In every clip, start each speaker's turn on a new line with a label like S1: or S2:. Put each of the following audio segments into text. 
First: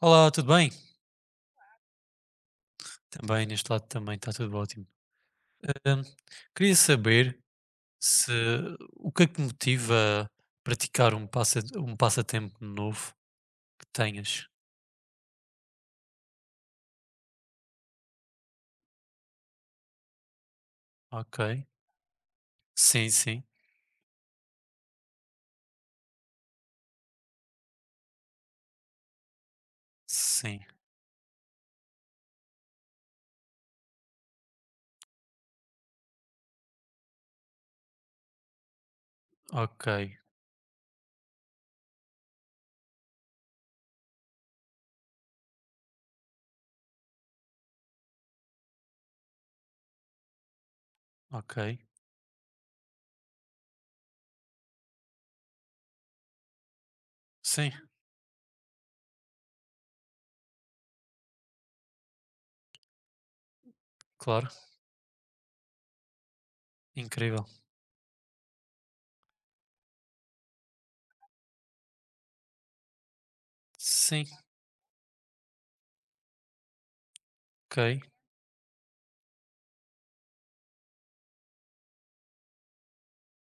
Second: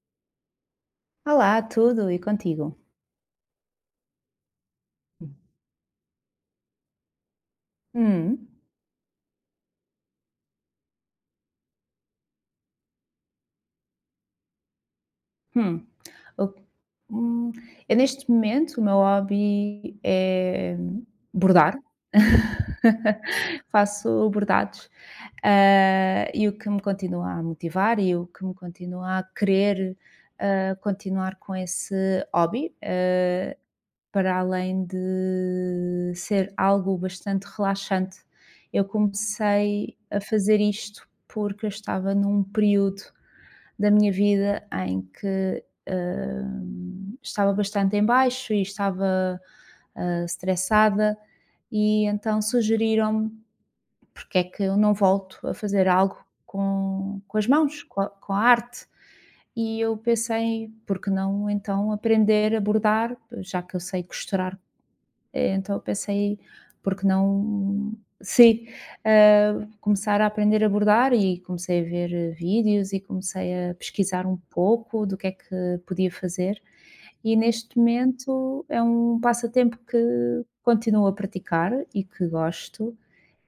S1: Olá, tudo bem?
S2: Olá, tudo e contigo?
S1: Também, neste lado também está tudo ótimo. Hum, Queria saber se
S2: Hum.
S1: o que é que motiva a praticar um passatempo novo que tenhas?
S2: Hum. O hum, eu neste momento o meu hobby é
S1: Ok.
S2: bordar.
S1: Sim, sim.
S2: Faço bordados, e o que me continua a motivar e o que me continua a querer,
S1: Sim.
S2: ah, continuar com esse hobby, para além de ser algo bastante relaxante. Eu
S1: Ok.
S2: comecei a fazer isto porque eu estava num período da minha vida em que estava bastante em baixo e estava estressada
S1: Ok.
S2: e então sugeriram-me porque é que eu não volto a fazer algo com as
S1: Sim,
S2: mãos, com a arte. E eu pensei, por que não então aprender a bordar, já que eu sei
S1: claro.
S2: costurar então eu pensei, porque
S1: Incrível.
S2: não sim, ah, começar a aprender a bordar e comecei a ver, vídeos e comecei a
S1: Sim.
S2: pesquisar um pouco do que é que podia fazer. E neste
S1: Ok.
S2: momento é um passatempo que continuo a praticar e que gosto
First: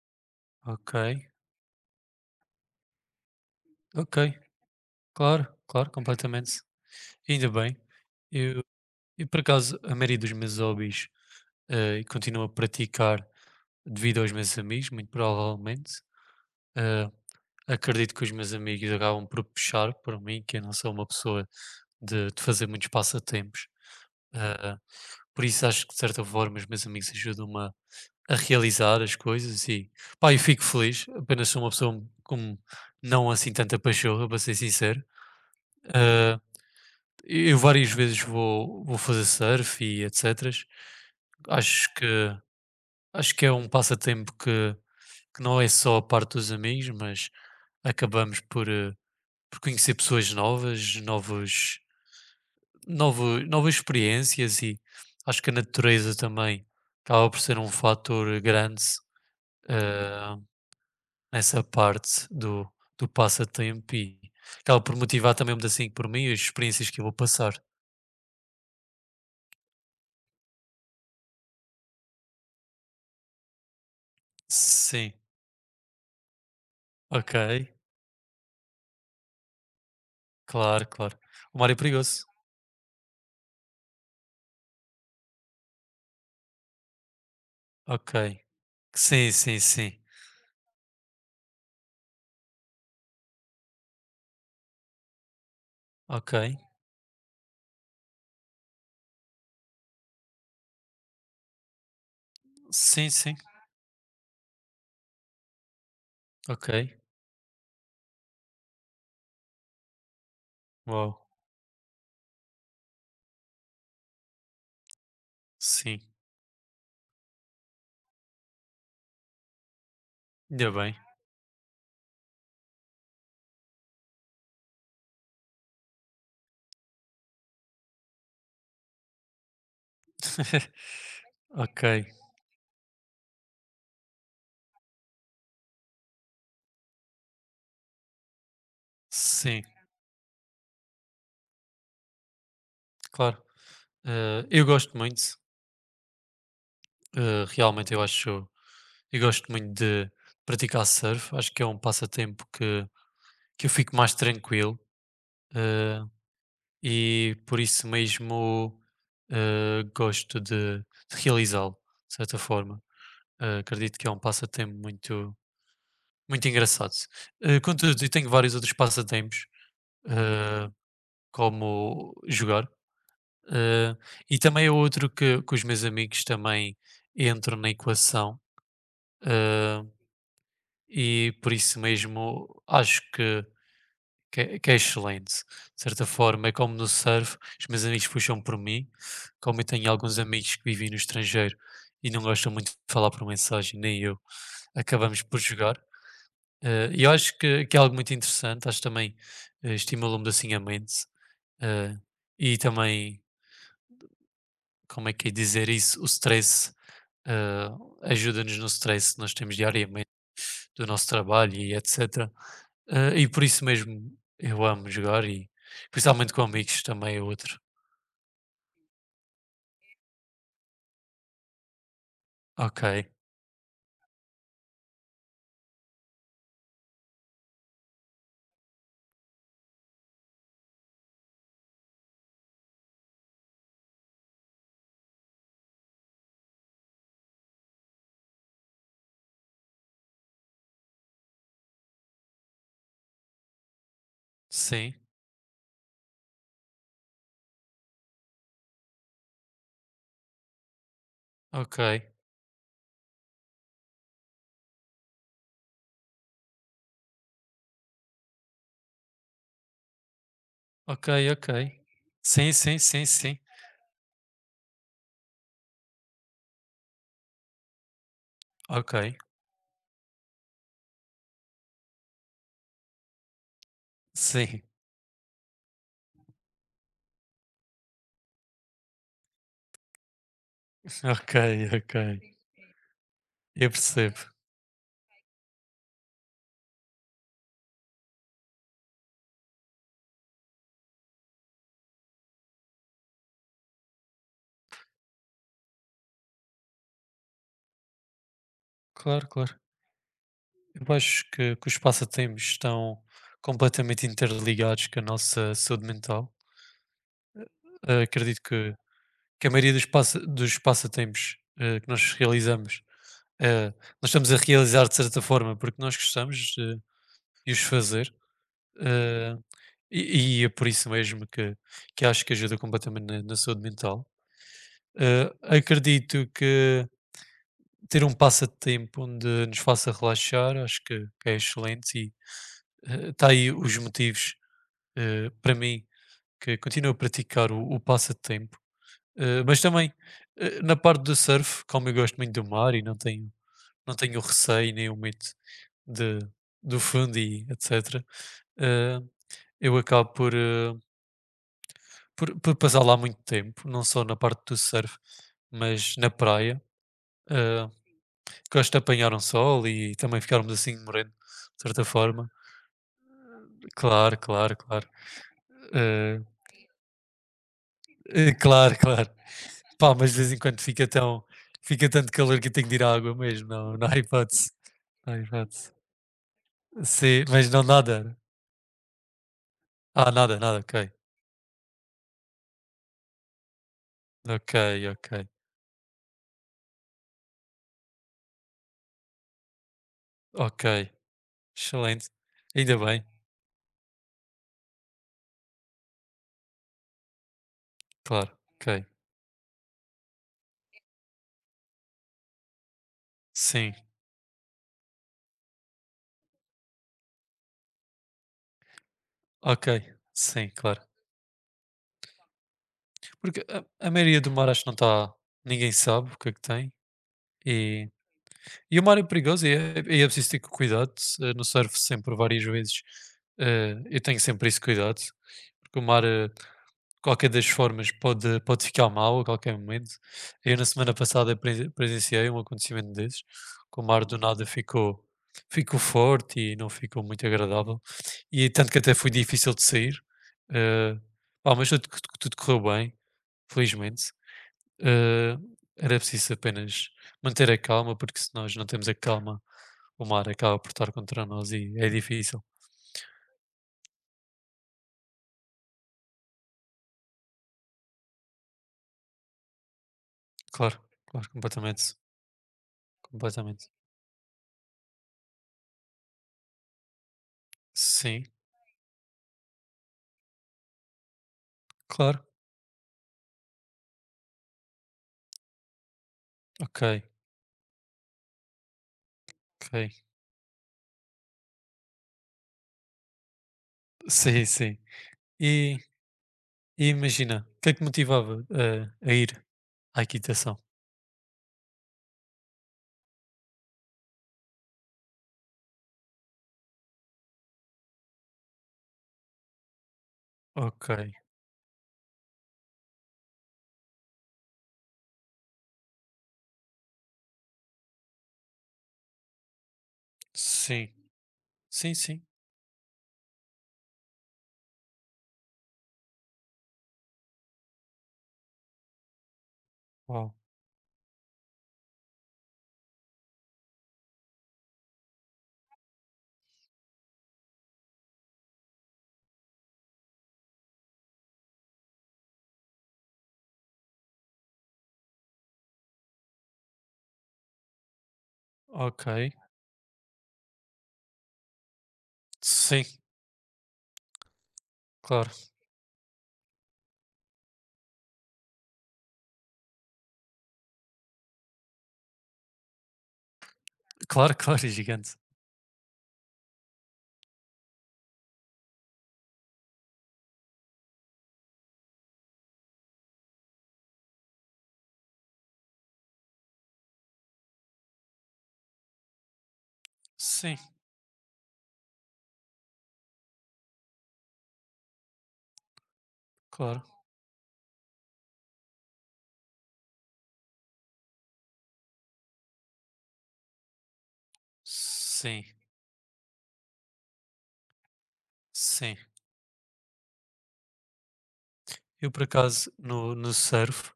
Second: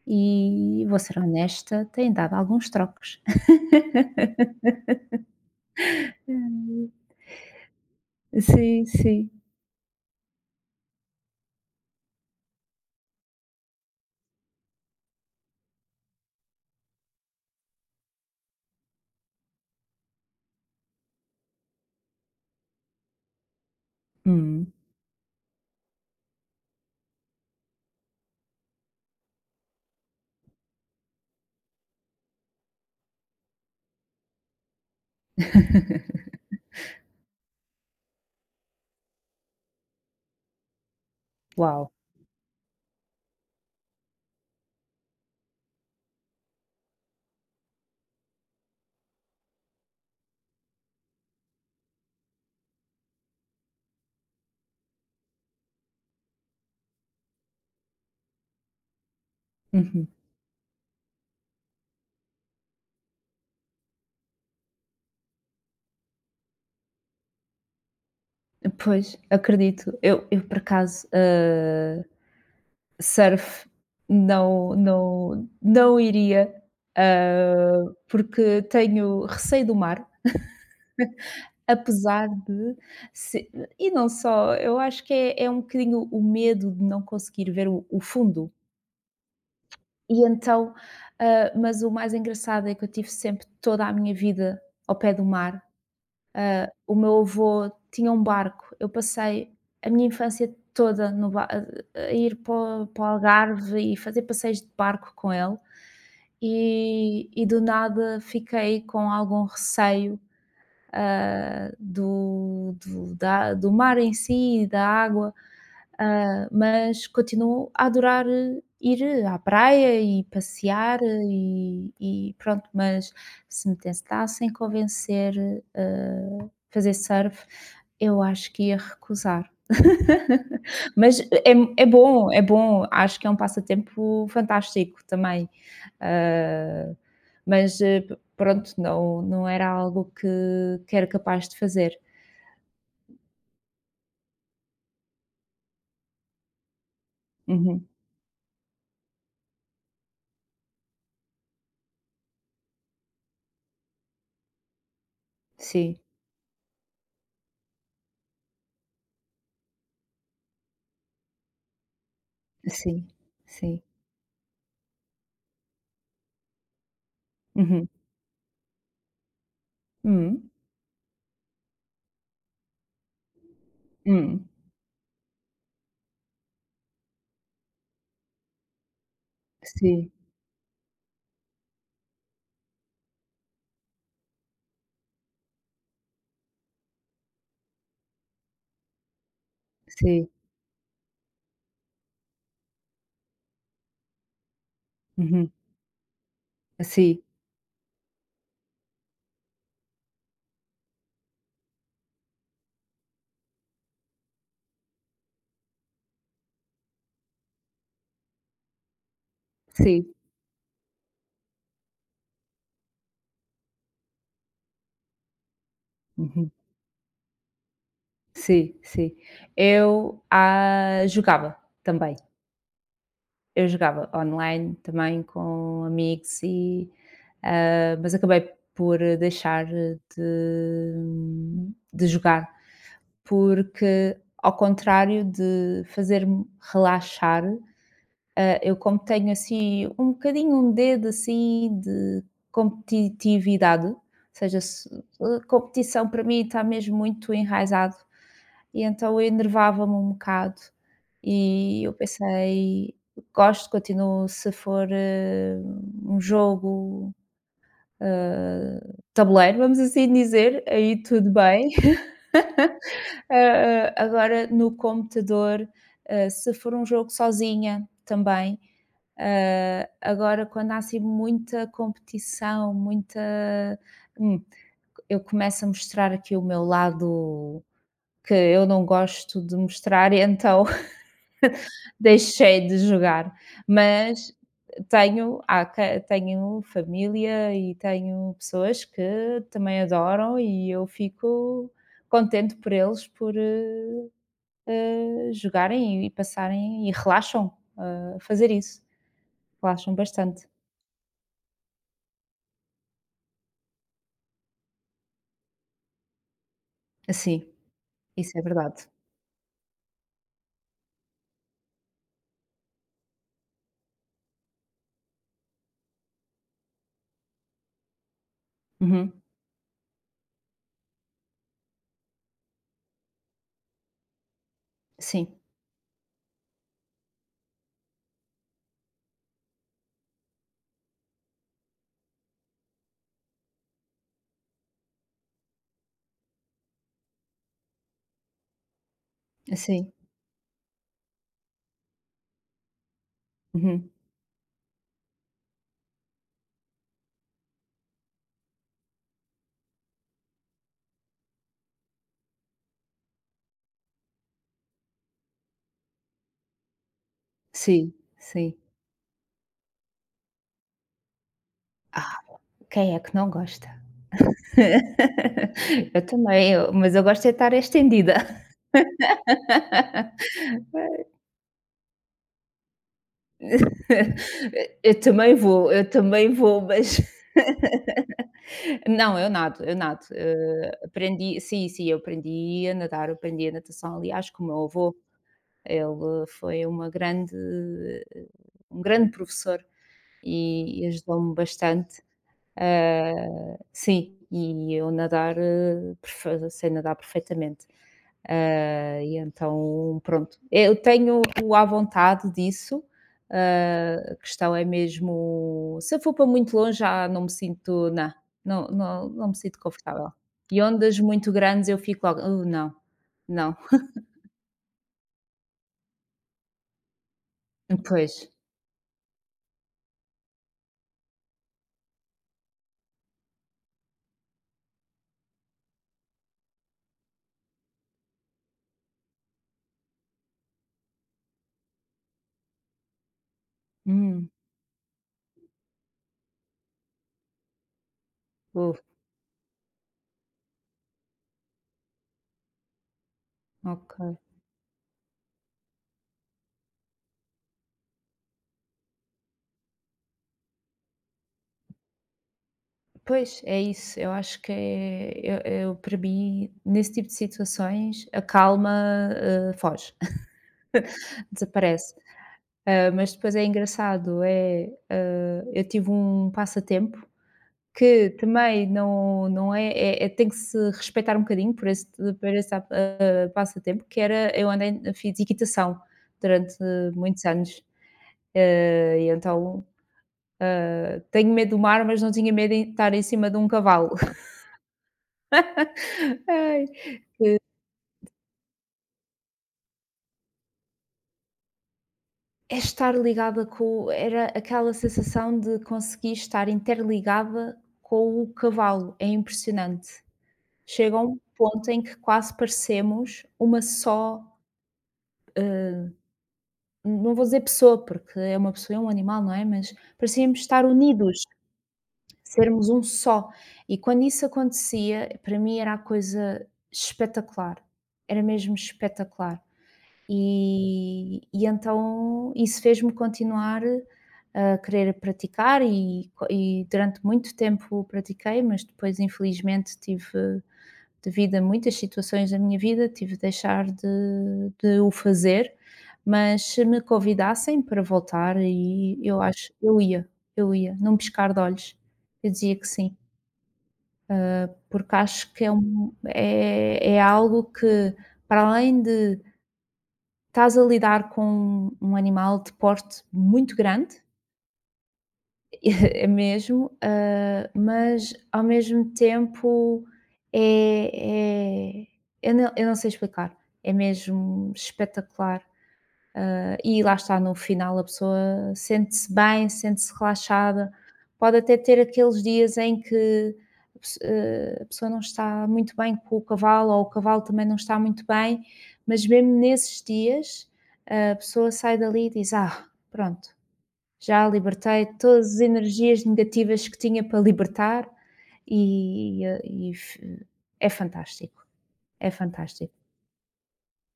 S2: e
S1: Ok.
S2: vou ser honesta, tem dado alguns trocos.
S1: Ok. Claro, claro, completamente. Ainda bem. Eu,
S2: Sim,
S1: eu
S2: sim.
S1: por acaso, a maioria dos meus hobbies continuo a praticar. Devido aos meus amigos, muito provavelmente. Eh, Acredito que os meus amigos acabam por puxar para mim, que eu não sou uma pessoa de fazer muitos passatempos.
S2: Hum,
S1: Eh, por isso acho que de certa forma os meus amigos ajudam-me a realizar as coisas e pá, eu fico feliz. Apenas sou uma pessoa com não assim tanta pachorra, para ser sincero. Eh, eu várias vezes vou fazer surf e etc. Acho
S2: uau!
S1: que acho que é um passatempo que não é só a parte dos amigos, mas acabamos por conhecer pessoas novas, novas experiências e acho que a natureza também acaba por ser um fator grande
S2: Uhum.
S1: eh, nessa parte do passatempo e acaba por motivar também um assim por mim as experiências que eu vou passar.
S2: Pois, acredito. Eu por acaso, eh, surf
S1: Sim,
S2: não iria,
S1: ok,
S2: porque tenho receio do mar,
S1: claro, claro. O mar é perigoso.
S2: apesar de se e não só, eu acho que é um bocadinho o medo de não conseguir ver o
S1: Ok.
S2: fundo.
S1: Sim, sim, sim.
S2: E então, mas o mais engraçado é que eu tive sempre toda a minha vida ao pé do mar.
S1: Ok.
S2: Ah, o meu avô tinha um barco. Eu passei a minha infância toda no ba a ir para o
S1: Sim, sim.
S2: Algarve e fazer passeios de barco com ele,
S1: Ok.
S2: e do nada fiquei com algum receio
S1: Uau.
S2: ah, do mar em si, da água,
S1: Sim.
S2: mas continuo a adorar ir à praia e
S1: Ainda bem.
S2: passear e pronto, mas se me tentassem convencer a fazer surf, eu acho que ia recusar. Mas é
S1: Ok,
S2: bom, é bom, acho que é um passatempo fantástico também, ah, mas eh, pronto, não
S1: sim,
S2: era algo que era capaz de fazer.
S1: claro. Eu gosto muito,
S2: Uhum.
S1: realmente eu acho, eu gosto muito de praticar surf, acho que é um passatempo que eu fico mais tranquilo
S2: Sim,
S1: eh, e por isso mesmo gosto de realizá-lo, de certa forma.
S2: sim, sim.
S1: Acredito que é um passatempo muito, muito engraçado.
S2: Uhum.
S1: Contudo, eu tenho vários outros passatempos,
S2: Hum,
S1: eh, como jogar. Eh, e
S2: hum.
S1: também é outro que os meus amigos também entram na equação, eh,
S2: Sim,
S1: e por isso mesmo acho que é excelente. De certa forma, é como no surf, os meus amigos puxam por mim, como eu tenho alguns
S2: sim.
S1: amigos que vivem no estrangeiro e não gostam muito de falar por mensagem, nem eu, acabamos por
S2: Uhum.
S1: jogar. E eu
S2: Sim,
S1: acho que é algo muito interessante, acho que também estimula-me assim a mente. eh, e também como é que é dizer isso? O stress, eh, ajuda-nos no stress que nós temos diariamente
S2: sim.
S1: do nosso trabalho e etc. E por isso mesmo eu amo jogar e principalmente com
S2: Uhum.
S1: amigos também é outro.
S2: Sim, sim. Eu, jogava também.
S1: Ok,
S2: Eu jogava online também com amigos e, mas acabei por deixar de jogar porque ao contrário de fazer-me relaxar, eu como tenho assim um bocadinho um dedo assim de competitividade, ou seja,
S1: sim,
S2: a competição para mim está mesmo muito enraizado e então eu enervava-me um bocado
S1: ok,
S2: e eu pensei, gosto, continuo se for um jogo, hã, tabuleiro, vamos assim dizer, aí
S1: ok,
S2: tudo bem.
S1: ok. Sim, sim, sim, sim.
S2: Hã, agora no computador, se for um jogo sozinha também.
S1: Ok,
S2: Hã, agora quando há assim muita competição, muita hum,
S1: sim,
S2: eu começo a mostrar aqui o meu lado que eu não gosto de mostrar, e então
S1: ok, ok.
S2: deixei de jogar,
S1: Eu percebo.
S2: mas tenho há ca tenho família e tenho pessoas que também adoram e eu fico contente por eles por jogarem e passarem e relaxam a fazer isso,
S1: Claro, claro.
S2: relaxam bastante.
S1: Eu acho que os passatempos estão completamente interligados com a nossa saúde mental.
S2: Sim, isso
S1: Acredito
S2: é
S1: que
S2: verdade.
S1: que a maioria dos passatempos que nós realizamos, eh, nós estamos a realizar de certa forma porque nós gostamos de os fazer.
S2: Uhum.
S1: eh, e é por isso mesmo que acho que ajuda completamente na saúde mental.
S2: Sim,
S1: Acredito que ter um passatempo onde nos faça relaxar, acho que é excelente e está aí os motivos para mim que continuo a praticar o passatempo. Mas também,
S2: sim.
S1: na parte do surf, como eu gosto muito do mar e não tenho,
S2: Uhum.
S1: não tenho receio nem o medo de, do fundo e etc., eh, eu acabo por passar lá muito tempo, não só na parte do surf, mas na praia. Eh,
S2: Sim, sim.
S1: Gosto de apanhar um sol e também ficarmos assim moreno, de certa
S2: Ah,
S1: forma.
S2: quem é que não gosta?
S1: Claro, claro, claro.
S2: Eu
S1: Eh,
S2: também, eu mas eu gosto é de estar estendida.
S1: Claro, claro. Pá, mas de vez em quando fica tanto calor que eu tenho de ir à água mesmo, não, não há hipótese. Não há hipótese.
S2: Eu também vou, mas
S1: Sim, mas não nada.
S2: não, eu nado, eu nado.
S1: Ah, nada, nada,
S2: Eh,
S1: ok.
S2: aprendi sim, sim, eu aprendi a nadar, eu aprendi a natação, aliás, com o
S1: Ok,
S2: meu avô.
S1: ok.
S2: Ele foi uma grande um grande professor
S1: Ok.
S2: e ajudou-me bastante.
S1: Excelente. Ainda bem,
S2: Ah, sim, e eu nadar, eh, perfe sei nadar perfeitamente.
S1: claro. Ok.
S2: Ah, e então, pronto, eu tenho à vontade disso,
S1: Sim.
S2: a questão é mesmo se eu for para muito longe já não me sinto não, não me sinto
S1: Ok.
S2: confortável.
S1: Sim,
S2: E
S1: claro.
S2: ondas muito grandes eu fico logo: não,
S1: Porque
S2: não".
S1: a maioria do mar acho que não está. Ninguém sabe o que é que tem. E,
S2: Pois.
S1: e o mar é perigoso e é preciso ter cuidado. No surf sempre várias vezes. Eu tenho sempre esse cuidado. Porque o mar. Qualquer das formas pode ficar mal a qualquer momento. Eu na semana passada presenciei um acontecimento desses, que o mar do
S2: Hum,
S1: nada ficou forte e não ficou muito agradável, e tanto
S2: uh,
S1: que até foi difícil de sair. eh, Pá, mas tudo, tudo correu bem,
S2: ok.
S1: felizmente. Eh, Era preciso apenas manter a calma, porque se nós não temos a calma, o mar acaba por estar contra nós e é difícil.
S2: Pois, é isso, eu acho que é eu para mim, nesse tipo de situações, a calma, foge.
S1: Claro, claro, completamente.
S2: Desaparece. Ah, mas depois é
S1: Completamente.
S2: engraçado, é, eu tive um passatempo que
S1: Sim,
S2: também não é é tem que se respeitar um bocadinho
S1: claro.
S2: por esse, passatempo, que era eu andei fiz equitação durante
S1: Ok,
S2: muitos anos, ah, e então,
S1: ok.
S2: ah, tenho medo do mar, mas não tinha medo de estar em cima de um cavalo.
S1: Sim, sim. E,
S2: Ai.
S1: e imagina, o que é que motivava a ir à equitação?
S2: É estar ligada com era aquela sensação de conseguir estar interligada com o cavalo, é impressionante.
S1: Ok,
S2: Chega a um ponto em que quase parecemos uma só, hã, não vou dizer pessoa, porque é uma pessoa, é um animal, não é? Mas parecíamos estar
S1: sim,
S2: unidos,
S1: sim, sim.
S2: sermos um só. E quando isso acontecia, para mim era a coisa espetacular, era mesmo espetacular.
S1: Uau,
S2: E então isso fez-me continuar a querer praticar e durante muito tempo pratiquei, mas depois infelizmente tive devido a muitas situações da minha vida, tive de deixar de o fazer, mas se me convidassem para voltar e
S1: ok.
S2: eu acho eu ia, num piscar de olhos. Eu dizia que
S1: Sim,
S2: sim, porque
S1: claro.
S2: acho que é um é algo que para além de estás a lidar com um animal de porte muito grande,
S1: Claro, claro, é gigante.
S2: é mesmo, mas ao mesmo tempo é, é- eu não sei explicar, é mesmo espetacular e lá está, no final a pessoa sente-se bem, sente-se
S1: Sim,
S2: relaxada. Pode até ter aqueles dias em que a pessoa não está muito bem com o cavalo, ou
S1: claro.
S2: o cavalo também não está muito bem, mas mesmo nesses dias, a pessoa sai dali e diz: Ah, pronto, já libertei todas as
S1: Sim,
S2: energias negativas que tinha para libertar,
S1: sim.
S2: e, e- e f- é fantástico.
S1: Eu,
S2: É
S1: por acaso,
S2: fantástico.
S1: no surf,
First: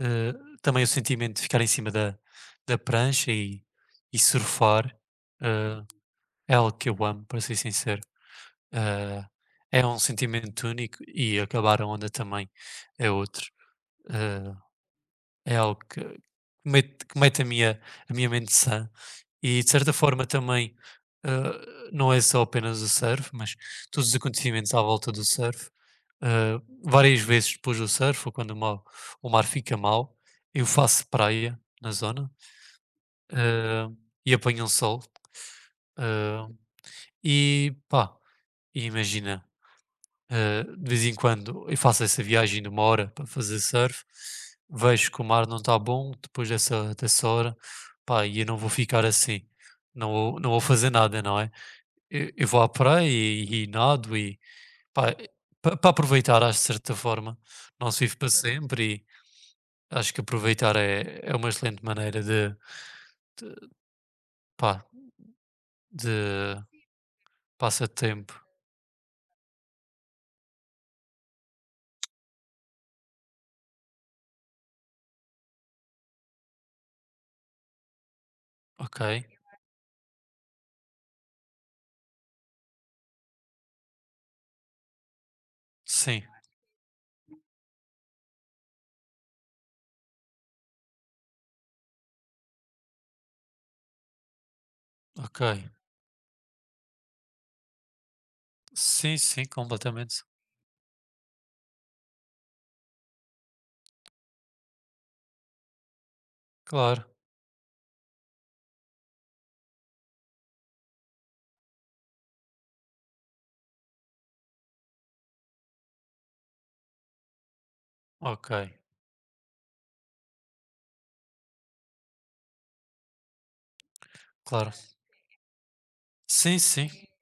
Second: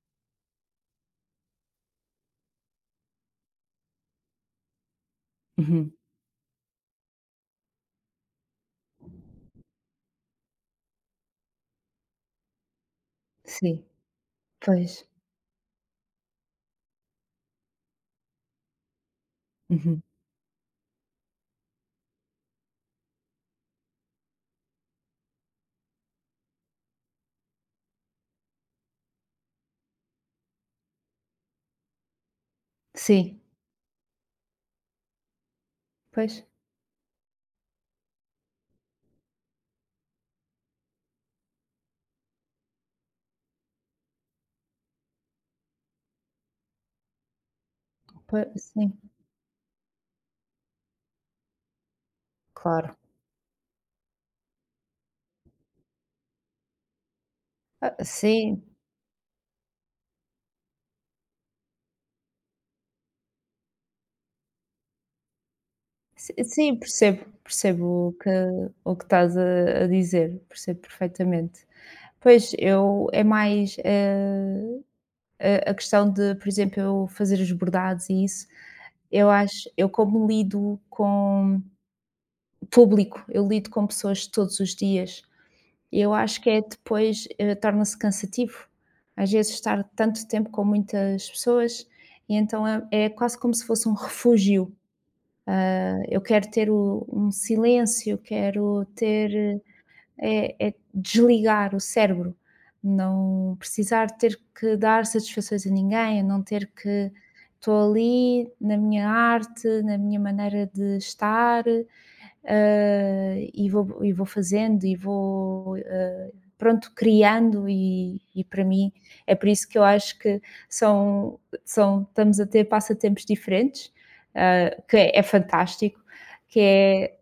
S1: eh, também o sentimento de ficar em cima da prancha e surfar eh,
S2: Uhum,
S1: é algo que eu amo, para ser sincero. Ah, é um sentimento único e acabar a onda também é outro.
S2: sim,
S1: Ah,
S2: pois,
S1: é algo que que mete a minha mente sã e de certa
S2: uhum,
S1: forma também ah, não é só apenas o surf, mas todos os acontecimentos à volta do surf. Ah, várias vezes depois do surf, ou quando o mar fica mau, eu faço praia na zona
S2: sim.
S1: ah, e apanho um sol.
S2: Pois,
S1: Ah, e pá, e imagina, de vez em quando eu faço essa viagem de 1 hora para fazer surf, vejo que o mar não está bom depois dessa hora, pá, e
S2: poi
S1: eu não vou
S2: sim,
S1: ficar assim, não vou fazer nada, não é? Eu vou à
S2: claro.
S1: praia e nado e pá, para aproveitar, acho de certa forma, não
S2: Ah,
S1: se vive para
S2: sim,
S1: sempre e acho que aproveitar é uma excelente maneira de pá,
S2: si
S1: de
S2: sim, percebo, percebo o que
S1: passatempo,
S2: estás a dizer, percebo perfeitamente. Pois, eu é mais, a questão de, por exemplo, eu fazer os bordados e isso,
S1: ok?
S2: eu acho eu como lido com público, eu lido com pessoas todos os dias. Eu
S1: Sim,
S2: acho que é depois, torna-se cansativo, às vezes estar tanto tempo com muitas pessoas e então é, é quase como se fosse um refúgio.
S1: ok.
S2: Eh, eu quero ter um silêncio, quero
S1: Sim,
S2: ter,
S1: sim, completamente.
S2: é, é desligar o cérebro, não precisar ter que dar satisfações a ninguém, não ter
S1: Claro,
S2: que estou ali na minha arte, na minha maneira de estar, e vou fazendo e vou, pronto, criando e
S1: ok,
S2: para mim é por isso que eu acho que são, são estamos a ter passatempos diferentes,
S1: claro.
S2: que é, é fantástico,
S1: Sim,
S2: que
S1: sim,
S2: é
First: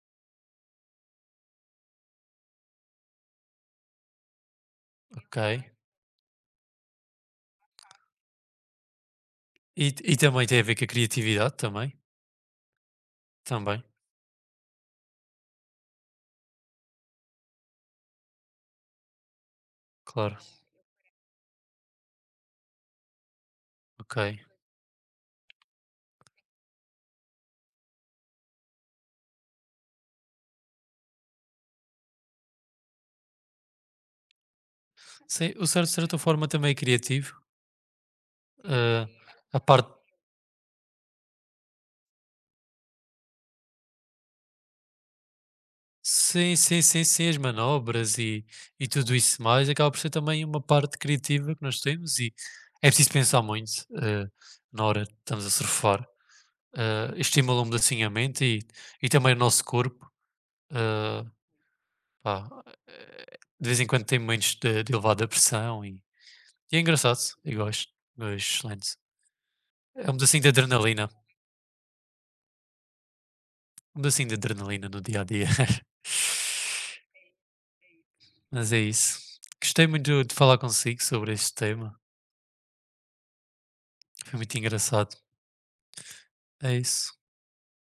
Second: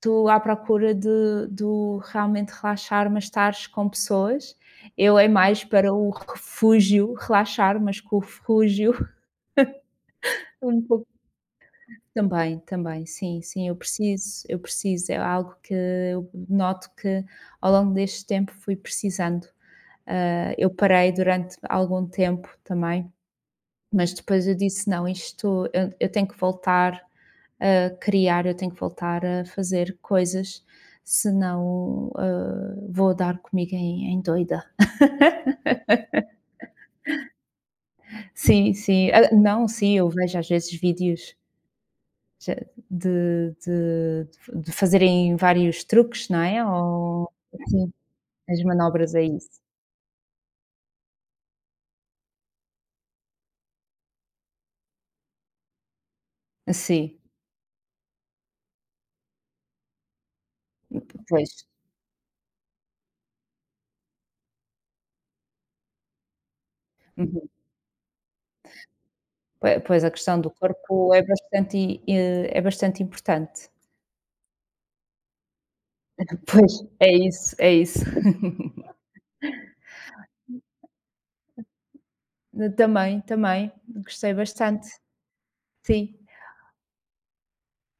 S2: tu à procura de, do realmente relaxar, mas estares com pessoas. Eu é
S1: ok.
S2: mais para o refúgio, relaxar, mas com o refúgio
S1: E também tem a ver
S2: um
S1: com a
S2: pouco.
S1: criatividade também?
S2: Também, também, sim, sim,
S1: Também,
S2: eu preciso, é algo que eu noto que ao longo deste tempo fui precisando.
S1: claro,
S2: Ah, eu parei durante algum tempo também, mas
S1: ok.
S2: depois eu disse: "Não, isto eu tenho que voltar a criar, eu tenho que voltar a fazer coisas, senão, ah, vou dar comigo em doida".
S1: Sim, o cérebro de certa forma também é criativo.
S2: Sim,
S1: Ah,
S2: sim. Ah,
S1: a
S2: não,
S1: parte,
S2: sim, eu vejo às vezes vídeos de de de fazerem vários truques, não
S1: sim,
S2: é?
S1: sim, sim, sim,
S2: Ou
S1: as
S2: sim,
S1: manobras
S2: as
S1: e tudo
S2: manobras é
S1: isso
S2: isso.
S1: mais acaba por ser também uma parte criativa que nós temos e é preciso pensar muito ah, na hora que estamos a surfar. Ah,
S2: Sim,
S1: estimula-me assim a mente e também o nosso corpo. Ah,
S2: pois.
S1: pá, eh, de vez em quando tem momentos de elevada pressão E é engraçado,
S2: Uhum.
S1: eu gosto. Gosto. Excelente.
S2: Pois
S1: É
S2: a
S1: um
S2: questão
S1: pedacinho de
S2: do corpo
S1: adrenalina.
S2: é é bastante importante.
S1: Um pedacinho de adrenalina no dia a dia.
S2: Pois, é isso, é isso.
S1: Mas é isso. Gostei muito de falar consigo sobre este tema.
S2: Também, também, gostei
S1: Foi muito
S2: bastante.
S1: engraçado.
S2: Sim,
S1: É isso.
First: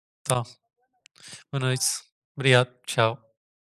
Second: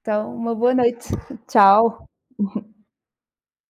S2: então
S1: Tá.
S2: uma boa noite.
S1: Boa noite.
S2: Tchau.
S1: Obrigado. Tchau.